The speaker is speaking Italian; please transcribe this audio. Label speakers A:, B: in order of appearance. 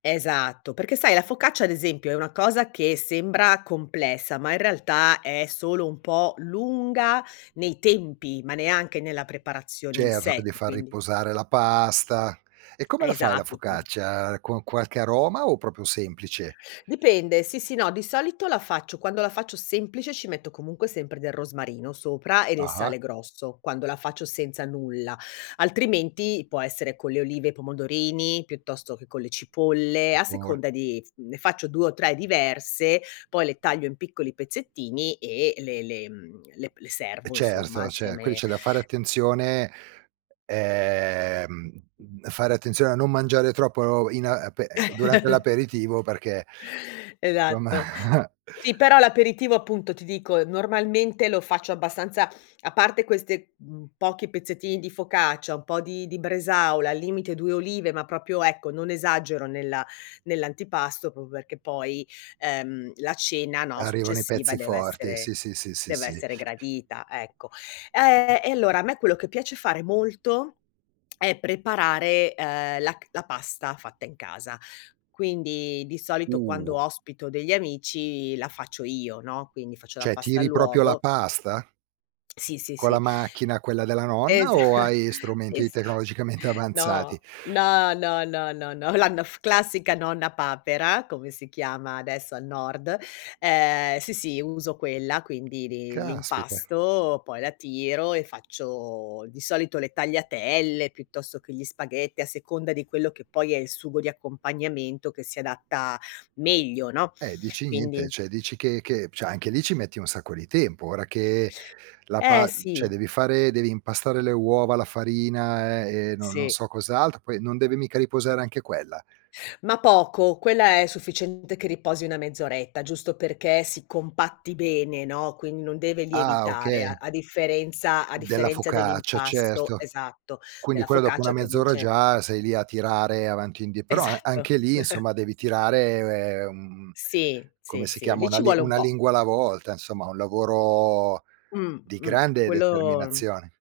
A: Esatto, perché, sai, la focaccia, ad esempio, è una cosa che sembra complessa, ma in realtà è solo un po' lunga nei tempi, ma neanche nella preparazione in
B: Certo, che
A: sé,
B: devi
A: cioè
B: far
A: quindi
B: riposare la pasta. E come la fai la
A: esatto, qui
B: focaccia? Con qualche aroma, o proprio semplice?
A: Dipende, sì, sì, no, di solito la faccio. Quando la faccio semplice ci metto comunque sempre del rosmarino sopra e del
B: Ah-ha.
A: sale grosso, quando la faccio senza nulla. Altrimenti può essere con le olive e i pomodorini, piuttosto che con le cipolle, a
B: Sicur
A: seconda di mhmm, ne faccio 2 o 3 diverse, poi, le taglio in piccoli pezzettini e le le mhmm, le le
B: Eh,
A: servo, insomma,
B: certo. Cioè, qui
A: insieme
B: c'è da fare attenzione ehm, mhmm, fare attenzione a non mangiare troppo in ape durante l'aperitivo, perché insomma
A: Esatto. Sì, però l’aperitivo, appunto, ti dico, normalmente lo faccio abbastanza a parte queste, mhmm, pochi pezzettini di focaccia, un po' di di bresaola, al limite 2 olive, ma proprio, ecco, non esagero nella nell'antipasto, proprio perché poi, ehm, la cena, no,
B: Arrivano i
A: successiva
B: pezzi forti,
A: dev'essere
B: sì, sì, sì, sì, sì.
A: dev'essere gradita, ecco. Ehm, e allora, a me quello che piace fare molto è preparare, ehm, la c la pasta fatta in casa. Quindi, di solito, quando
B: Uh.
A: ospito degli amici la faccio io, no, quindi faccio la
B: Cioè,
A: pasta
B: tiri proprio la
A: all'uovo
B: pasta?
A: Sì, sì,
B: Con la
A: sì.
B: macchina, quella della nonna,
A: Esa
B: o hai
A: sì,
B: strumenti
A: sì.
B: tecnologicamente avanzati?
A: No, no, no, no, no, la n f classica Nonna Papera, come si chiama adesso al nord, ehm, sì, sì, uso quella. Quindi, di
B: Caspita.
A: l'impasto, poi la tiro e faccio, di solito, le tagliatelle, piuttosto che gli spaghetti, a seconda di quello che poi è il sugo di accompagnamento che si adatta meglio, no,
B: Eh, dici niente,
A: quindi
B: cioè, dici che che cioè anche lì ci metti un sacco di tempo. Ora che la
A: Eh
B: pa cioè,
A: sì.
B: devi fare devi impastare le uova, la farina e no non
A: Sì.
B: so cos'altro, poi non deve mica riposare anche quella?
A: Ma poco. Quella è sufficiente che riposi 1 mezz'oretta, giusto perché si compatti bene, no, quindi non deve
B: Ah,
A: lievitare, a
B: okay.
A: a differenza a
B: Della
A: differenza
B: focaccia,
A: dell'impasto,
B: certo.
A: esatto,
B: Quindi
A: della
B: quello dopo 1
A: focaccia che
B: mezz'ora
A: invece
B: già sei lì a tirare avanti e indie però a
A: Esatto.
B: anche lì, insomma, devi tirare mhmm,
A: Sì,
B: come
A: sì,
B: si
A: sì,
B: chiama?
A: lì
B: Una
A: ci
B: li
A: vuole un
B: una
A: po'.
B: lingua alla volta, insomma, un lavoro
A: Mh,
B: di
A: mh.
B: grande
A: Quello
B: determinazione.